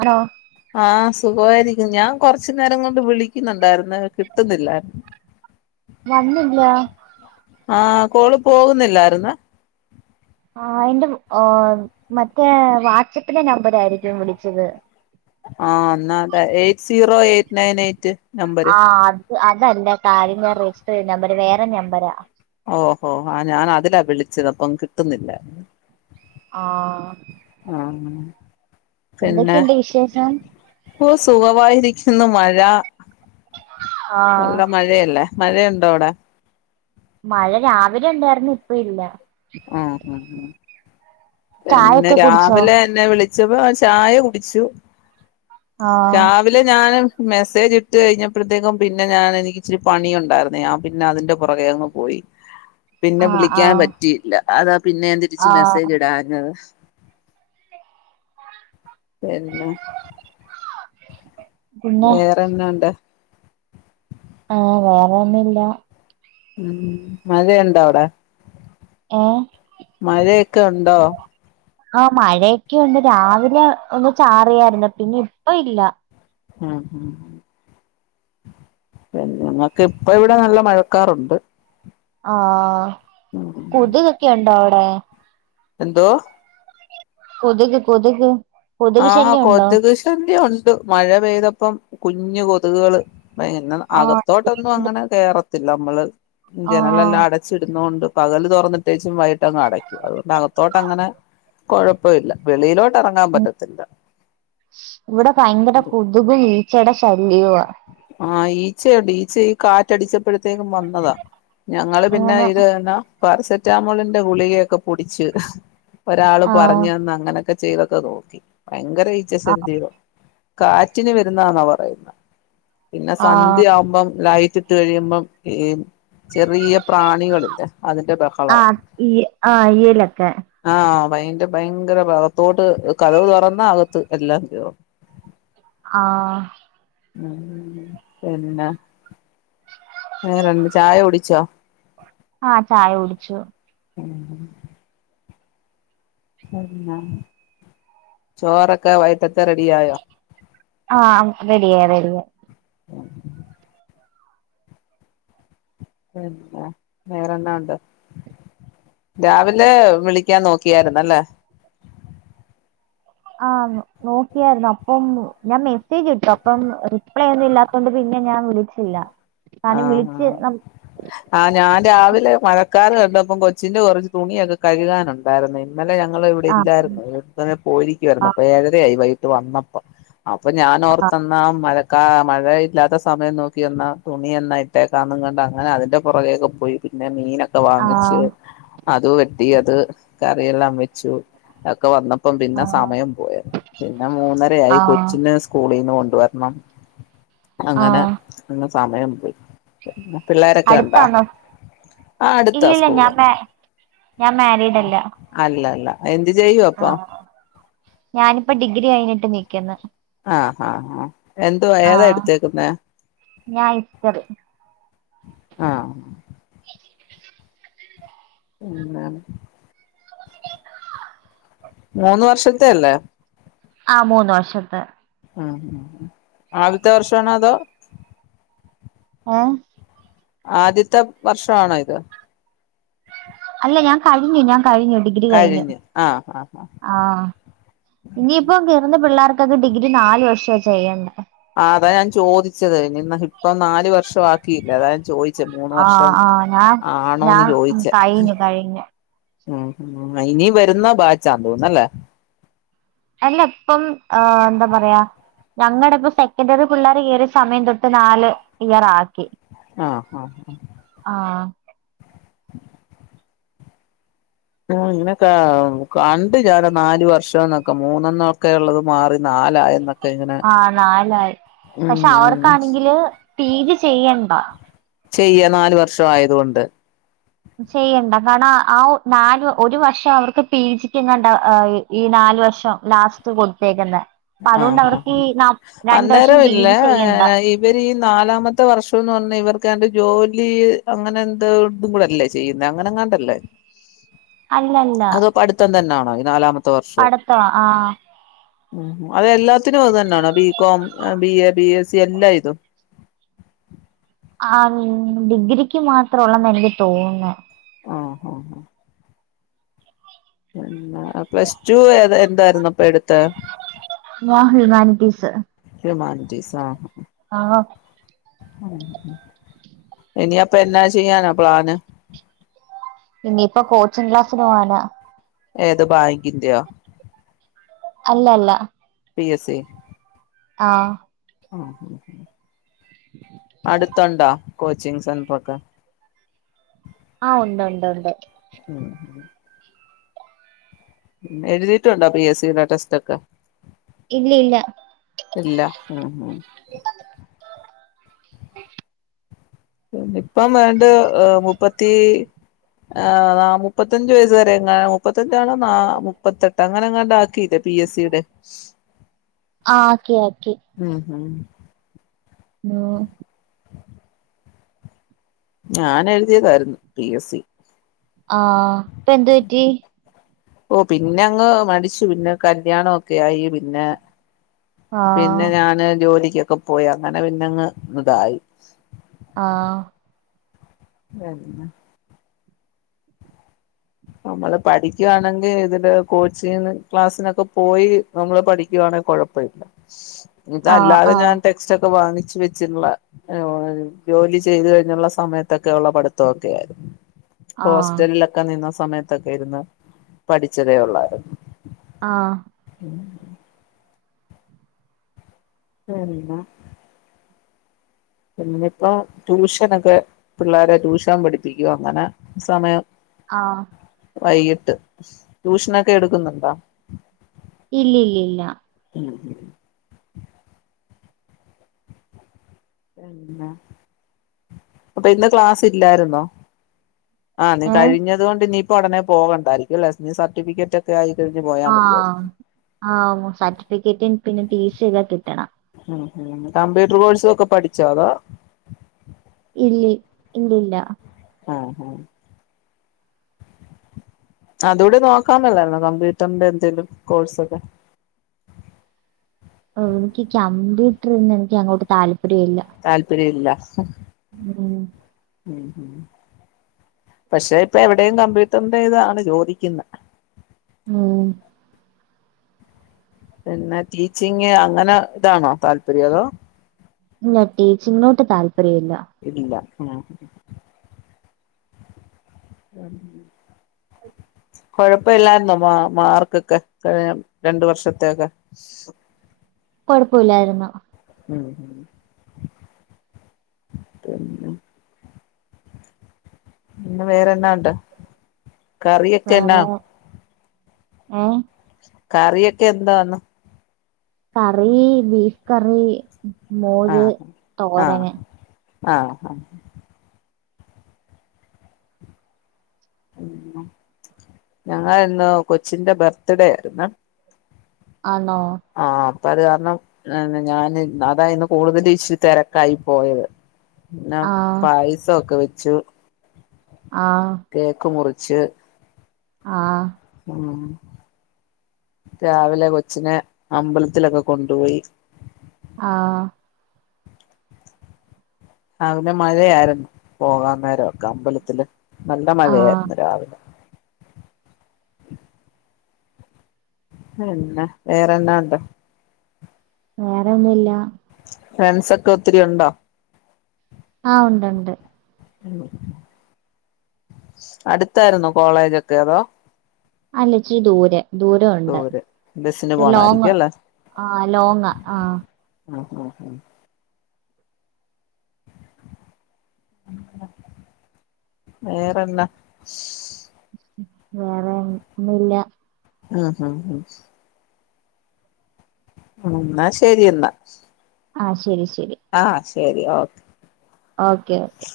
ആണോ ആഹ് സുഖായിരിക്കുന്നു ഞാൻ കൊറച്ചു നേരം കൊണ്ട് വിളിക്കുന്നുണ്ടായിുന്ന കിട്ടുന്നില്ലായിരുന്നു വന്നില്ല ആഹ് കോള്പോകുന്നില്ലായിരുന്നു ആഹ് എന്റെ മറ്റേ വാട്സാപ്പിലെ നമ്പർായിരിക്കും വിളിച്ചത് ആഹ് എന്നാ അതെ എയ്റ്റ്സീറോ എയ്റ്റ് നയനൈയ്റ്റ് നമ്പര് ആ അത് അതല്ല കാര്യം ഞാൻരജിസ്റ്റർ ചെയ്തനമ്പര് വേറെ നമ്പരാ ഓഹ് ഹോ ഞാൻ അതിലാ വിളിച്ചെത് അപ്പം കിട്ടുന്നില്ല. ആഹ് ആഹ് എന്തെക്കെ ഇണ്ട് വിശേഷം? ഓഹ് സുഖവായി നിക്കുന്നു മഴ ആ നല്ല മഴ അല്ലെ? മഴ ഇണ്ടോ അവ്ടെ? മഴ രാവിലെ ഇണ്ടായിരുന്നു ഇപ്പ ഇല്ല. ആഹ് ആഹ് ആഹ് പിന്നെ ചായൊക്കെ കുടിച്ചോ രാവിലെ ന്നെ വിളിച്ചപ്പോ ചായകുടിച്ചു ആ രാ വിലെ ഞാൻ അങ്ങ് മെസ്സേജ് ഇട്ട് കഴിഞ്ഞപ്പൾത്തേക്കും പിന്നെ ഞാൻ എനിക്ക് ഇച്ചിരി പണി ഉണ്ടാർന്നെ പിന്നെ അതിന്റെ പൊറകെ അങ്ങ് പോയി പിന്നെ ആ ആ വിളിക്കാൻ പറ്റിയില്ലാ അതാ പിന്നെ ഞാൻ തിരിച്ച് ആ മെസ്സേജ് ഇടാഞ്ഞെത് പിന്നെ പിന്നെ വെറെ എന്തുണ്ട് ഏഹ് വേറെ ഒന്നും ഇല്ലാ ഉം മഴ ഇണ്ടോ അവ്ടെ? ഏ മഴ ഒക്കെ ഉണ്ടോ? ആഹ് മഴയൊക്കെ ഉണ്ട് രാവിലെ ഒന്ന് ചാറിയായിര്ന്നു പിന്നെ ഇപ്പ ഇല്ലാ. ആഹ് ആഹ് പിന്നെ ഞങ്ങെക്ക് ഇപ്പം ഇവടെ നല്ല മഴക്കാറുണ്ട്. ആഹ് ഉം കൊത്ക് ഒക്കെ ഇണ്ടോ അവ്ടെ എന്തോ? കൊത്ക് കൊത്ക് ആഹ് കൊത്ക് ഇഷ് [unintelligible] ഒണ്ട് മഴ പെയ്തപ്പം കുഞ്ഞ് കൊത്ക് കൾ ഭയങ്കരം ഇന്നാ ആഹ് അകത്തോ ട്ട് ഒന്നും അങ്ങനെ കേറത്തില്ല അമ്മെൾ ആഹ് ജനലെല്ലാം അട ച്ച് ഇട്ന്നോണ്ട് പകെൽ തൊറന്ന് ഇട്ടെച്ചും വൈകിട്ട് അങ്ങ് അടെക്കും അതുകൊണ്ട് അകത്തോട്ട് അങ്ങനെ കൊഴ പ്പം ഇല്ലാ. വെളിയിലോട്ട് അറങ്ങാൻ പറ്റത്ത് ഇവടെ ഭയങ്കര ഒരു കൊത്കും ഈച്ചയുടെ ശല്യവും ആ ആഹ് ഈച്ചയുണ്ട് ഈച്ച ഈ കാറ്റ് അടിച്ചപ്പഴ്ത്തെക്കും വന്നതാ ഞങ്ങൾ പിന്നെ അങ്ങനെ ഇത് എന്നാ പാരസെറ്റാമോളിന്റെ ഗുളികയൊക്കെ പൊടിച്ച് ഒരാൾ ആഹ് പറഞ്ഞ് തന്ന് അങ്ങനെ ഒക്കെ ചെയ്തൊക്കെ നോക്കി ഭയങ്കര ഈച്ച ആഹ് ശല്യവാ കാറ്റിന് വരുന്നാന്നാ പറയുന്നെ പിന്നെ ആഹ് സന്ധ്യ ആവുമ്പം ലൈറ്റ് ഇട്ട് കഴിയുമ്പം ഈ ചെറിയ പ്രാണികൾ ഇല്ലെ അതിന്റെ ബഹ ആഹ് ഈ ആഹ് ഈയ്യെൽ ഒക്കെ ആഹ് വൈകീട്ട് ഭയങ്കര ബഹളം അകത്തോട്ട് കതക് തൊറന്നാ അകത്ത് എല്ലാം കേറും ആഹ് [inaudible] പിന്നെ വെറെ എന്ത്‌ ചായ കുടിച്ചോ? ആഹ് ചായ കുടിച്ചു. പിന്നെ ചോറൊക്കെ വൈട്ടെത്തെ റെഡി ആയോ? ആഹ് റെഡിയാ റെഡിയാ പിന്നെ വെറെന്നാ ഉണ്ട്? രാവിലെ വിളിക്കാൻ നോക്കിയാര്ന്ന്‌ അല്ലെ ആഹ് നോ നോക്കിയായിരുന്നു അപ്പം ഞാൻ മെസ്സേജ് ഇട്ടു അപ്പം റിപ്ലൈ ഒന്നും ഇല്ലാത്തൊണ്ട് പിന്നെ ഞാൻ വിളി ച്ചില്ല കാര്ണം ആഹ് വിളിച്ച് ആഹ് ന ആഹ് ഞാൻ രാവിലെ മഴക്കാറ് കണ്ടപ്പം കൊച്ചിന്റെ കൊറച്ച് തുണിയൊക്കെ കഴുകാനുണ്ട്. വേറെന്തായിരുന്നു ഇന്നലെ ഞങ്ങൾ ഇവിടെ ആഹ് ഇല്ലായിരുന്നു ഒരിടം വരെ പോയിരിക്കയിരുന്നു ആഹ് അപ്പൊ ഏഴരയായി വൈകിട്ട് വന്നപ്പോ അപ്പൊ ഞാനോർത്തന്നാ മഴക്കാ മഴയില്ലാത്ത സമയം നോക്കി വന്നാ തുണി എന്നായിട്ടേക്കാന്ന കണ്ട് അങ്ങനെ അതിന്റെ പുറകേക്കൊക്കെ പോയി പിന്നെ മീനൊക്കെ വാങ്ങിച്ച് ആഹ് അത് വെട്ടി അത് കറിയെല്ലാം വെച്ചു അതൊക്കെ വന്നപ്പോ ഇപ്പം പിന്നെ ആഹ് സമയം പോയിരുന്നു പിന്നെ മൂന്നര ആയി ആഹ് കൊച്ചിന് സ്കൂൾന്നു സ്കൂളിന്ന് കൊണ്ടുവരണം അങ്ങനെ ആഹ് അങ്ങ് സമയം പോയി പിള്ളോരൊക്കെ ഉണ്ടോ അടുത്താണോ ആ അടുത്താ ഇല്ലില്ല സ്കൂള് ഞാൻ മാ ഞാൻ മാരീഡല്ല അല്ലല്ല എന്ത്‌ ചെയ്യൂവാ അപ്പൊ ഞാനിപ്പ ഡിഗ്രി കയിഞ്ഞിട്ട് നിക്കുന്നു ആ ആ ആ എന്തുവാ ഏതാ എടുത്തേക്കുന്നെ ഞാൻ ഹിസ്റ്ററി ആഹ് പിന്നെ മൂന്ന് വർഷത്തെയല്ലേ ആ മൂന്ന് വർഷത്തെ ഉം ആദ്യത്തെ വർഷാണോ അതോ ആഹ് ആദ്യത്തെ വർഷമാണോ ഇത് അല്ല ഞാൻ കഴിഞ്ഞു ഞാൻ കഴിഞ്ഞു ഡിഗ്രി കഴിഞ്ഞ് ആ ആ ആ ആ ഇനിയിപ്പ കേറ്ന്ന പിള്ളേർക്കൊക്കെ ഡിഗ്രി നാല് വർഷ ചെയ്യണ്ടേ ആ അതാ ഞാൻ ചോദിച്ചത് നിന്ന് ഇപ്പം നാല് വർഷം ആക്കിയില്ലേ അതാ ഞാൻ ചോദി മൂന്ന് ആഹ് വർഷം ആഹ് ഞാൻ ആണോന്ന് ഞാൻ ചോയിച്ചേ കഴിഞ്ഞു കഴിഞ്ഞു ഉ ഇനി വരുന്ന ബാച്ച തോന്നുന്നല്ലേ അല്ല ഇപ്പം ആ എന്താ പറയാ ഞങ്ങളുടെ ഇപ്പ സെക്കൻഡിയറ് പിള്ളേർ കയറിയ സമയം തൊട്ട് നാല് ഇയർ ആക്കി ആഹ് ആഹ് ആഹ് [inaudible] ആ ഇങ്ങനെക്കെ കണ്ട് ചാലം നാല് വർഷം എന്നൊക്കെ മൂന്നന്നൊക്കെ ഉള്ളത് മാറി നാലായ എന്നൊക്കെ ആഹ് നാലായി പക്ഷെ ഉം അവർക്കാണെങ്കില് പി ജി ചെയ്യണ്ട ചെയ്യ നാല് വർഷ ആയതുകൊണ്ട് ചെയ്യണ്ട കാരണം ആ നാ ഒരു വർഷം അവർക്ക് പി ജിക്ക്ങ്ങണ്ട ഈ നാല് വർഷം ലാസ്റ്റ് കൊടുത്തേക്കുന്ന ആഹ് ആഹ് വർഷം അന്നേരം പി ജി ഇല്ലേ ചെയ്യണ്ട ഈ ഇവര് ഈ നാലാമത്തെ വർഷംന്ന് പറഞ്ഞാ ഇവർക്ക്ന്റെ ജോലി അങ്ങനെ എന്ത ഇും കൂടെല്ലേ ചെയ്യുന്ന അങ്ങനെങ്ങാണ്ടല്ലേ [inaudible] അല്ലല്ല അതോ പഠിത്തം തന്നൊണോ ഈ നാലാമത്തെ അടത്ത ആഹ് ഉ അതെല്ലാത്തിനും അത് തന്നെയാണോ B com B A B S C എല്ലാം ഇതും ആഹ് ഡിഗ്രിക്ക് മാത്രംള്ളെന്ന് എനിക്ക് തോന്നുന്നു ആഹ് ആഹ് ആഹ് പി പ്ലസ് ടു ഏ എന്തായിുന്നപ്പൊ എടുത്ത മഹുൽമാാനിക്കീസ് ഹമാൻജീസ് ആഹ് ആഹ് ഇനി അപ്പൊ എന്നാ ചെയാണ് പലാന ഇനിയിപ്പോ കോച്ചിങ് ക്ലാസ്സിന് പോവാനാ ഏതോ ബാങ്കന്ത്യോ അല്ല അല്ല പി എസ് ഇ ആഹ് ആഹ് അടുത്തുണ്ടോ കോച്ചിങ് സെന്റർ ഒക്കെ ആഹ് ഉണ്ട് ഉണ്ട് ഉണ്ട് ഉം എഴുതിട്ടുണ്ടോ പി എസ് സുടെ ടെസ്റ്റ് ഒക്കെ ഇല്ല ഇല്ല ഇല്ല ഉം ഉം [unintelligible] അഎം ഇപ്പം വണ്ട് മുപ്പത്തി ആ മുപ്പത്തഞ്ചച് വയസ് വരെങ്ങ മുപ്പത്തഞ്ചാണോ ന മുപ്പത്തെട്ട് അങ്ങനെ അങ്ങാണ്ട ആക്കിയില്ലേ പി എസ് സിയുടെ ഇച് ആഹ് ആക്കി ആക്കി ഉം ഉം ആഹ് ഞാൻ എഴുതിയതായിരുന്നു പി എസ് സി ആഹ് ഇപ്പ എന്തു പറ്റി ഓഹ് പിന്നെ അങ്ങ് മടിച്ചു പിന്നെ കല്യാണ ഒക്കെ ആയി പിന്നെ ആഹ് പിന്നെ ഞാന് ജോലിക്കൊക്കെ പോയി അങ്ങനെ പിന്നെങ് ഇതായി ആഹ് അതന്ന നമ്മള് പഠിക്കുവാണെങ്കി ഇതിന്റെ കോച്ചിങ് ക്ലാസ്സിനൊക്കെ പോയി നമ്മള് പഠിക്കവാണെ കുഴപ്പമില്ല ആഹ് ഇതല്ലാതെ ആഹ് ഞാൻടെ ഉച്ചക്ക് വാങ്ങിച്ച് വെച്ചിട്ടുള്ള ജോലി ചെയ്തു കഴിഞ്ഞുള്ള സമയത്തൊക്കെ ഉള്ള പഠിത്തക്കെ ആയിരുന്നു ആഹ് ഹോസ്റ്റലിലൊക്കെ നിന്ന സമയത്തൊക്കെ ഇരുന്ന് പഠിച്ചതേ ഉള്ളയിരുനു ആഹ് ഉം എന്താ പിന്നെപ്പോ ട്യൂഷനൊക്കെ പിള്ളേരെ ട്യൂഷൻ പഠിപ്പിക്കുവ അങ്ങനെ സമയം. ആഹ് വൈകിട്ട് ട്യൂഷനൊക്കെ എടുക്കുന്നുണ്ടോ ഇല്ല ഇല്ല ഇല്ല ഉം എ അപ്പൊ ഇന്ന് ക്ലാസ് ഇല്ലായിരുന്നോ? ആഹ് നീ ഏഹ് കഴിഞ്ഞത്കൊണ്ട് നീ ഇപ്പോ ഉടനെ പോവണ്ടായിരിക്ക ലൊ നീ സർട്ടിഫിക്കറ്റ് ഒക്കെ ആയിഴിഞ് പോ ആഹ് ആ സർട്ടിഫിക്കറ്റ് പിന്നെ ടി സി എല്ലാം കിട്ടണം. ഉം കമ്പ്യൂട്ടർ കോഴ്സ ഒക്കെ പഠിച്ചോ അതോ ഇല്ല ഇല്ലില്ല ആഹ് ആഹ് അതുകൂടെ നോക്കാന്നല്ലായിന്നോ കമ്പ്യൂട്ടറിന്റെ എന്തേങ്കിലും കോഴ്സ് ഒക്കെ ഓ എനിക്ക് കമ്പ്യൂട്ടറിൽന്ന് എനിക്ക് അങ്ങോട്ട് താല്പര്യം ഇല്ല. താല്പര്യല്ല ഉം ഉം ഉം പക്ഷെ ഇപ്പ എവിടെയും കമ്പ്യൂട്ടറിന്റെ ഇതാണ് ചോദിക്കുന്ന്. ഉം പിന്നെ ടീച്ചിങ് അങ്ങനെ ഇതാണോ താല്പര്യം അതോ? പിന്നെ ടിച്ചിങ്ങോട്ട് താല്പര്യം ഇല്ല. ഇല്ല ഉം ആഹ് കൊഴപ്പമില്ലര്ന്നോ മാ മാർക്കൊക്കെ കഴിഞ്ഞ രണ്ട് വർഷത്തൊക്കെ [inaudible] കുഴപ്പമില്ലായിരുന്നു. ഉം ഉം പിന്നെ പിന്നെ വേറെന്നാ ഉണ്ട്. കറിയൊക്കെ എന്നാ വേറെ ഏഹ കറിയൊക്കെ എന്താന്ന് കറി ബീഫ് കറി മോര് ആഹ് ആഹ് തോരന് ആഹ് ഞങ്ങ ഇന്ന് കൊച്ചിന്റെ ബർത്ത്ഡേ ആയിരിന്ന്. ആണോ? ആഹ് അപ്പ അത് കാരണം. ആ ഞാൻ അതായിന്ന് കൂടുതൽ ഇഷ് തിരക്കായി പോയത്. എന്നാ ആഹ് പായസമൊക്കെ വെച്ചു ആഹ് കേക്ക് മുറിച്ച് ആഹ് ഉ രാവിലെ കൊച്ചിനെ അമ്പലത്തിലൊക്കെ കൊണ്ടുപോയി. ആഹ് രാവിലെ മഴയായിരുന്നു പോകാ നേരംക്കെ അമ്പലത്തില് നല്ല ആഹ് മഴയായിരുന്നു. രാവിലെ ന്നെ വേറെന്താ ഉണ്ട്. വേറെ ഒന്നുഇല്ല. ഫ്രണ്ട്സ ഒക്കെ ഒത്തിരി ഉണ്ടോ ആ ഉണ്ട് ഉണ്ട് ഉം അടുത്തായിരുന്നൊ കോളേജൊക്കെ അതോ അല്ലച്ചി ദൂരെ ദൂര ഒണ്ട് ദൂരെ ബസിന് ചി ലോങ് പോണായിരിക്കും അല്ലേ ആ ലോങ് ആ മ് മ് മ് വേറെന്ന വേറെ ഒന്നുംല്ല ആ ഹാ ഉം മ് ന്നാ ശരി എന്ന ആ ശരി ശരി ആ ശരി ഓക്കെ ഓക്കെ ഓക്കെ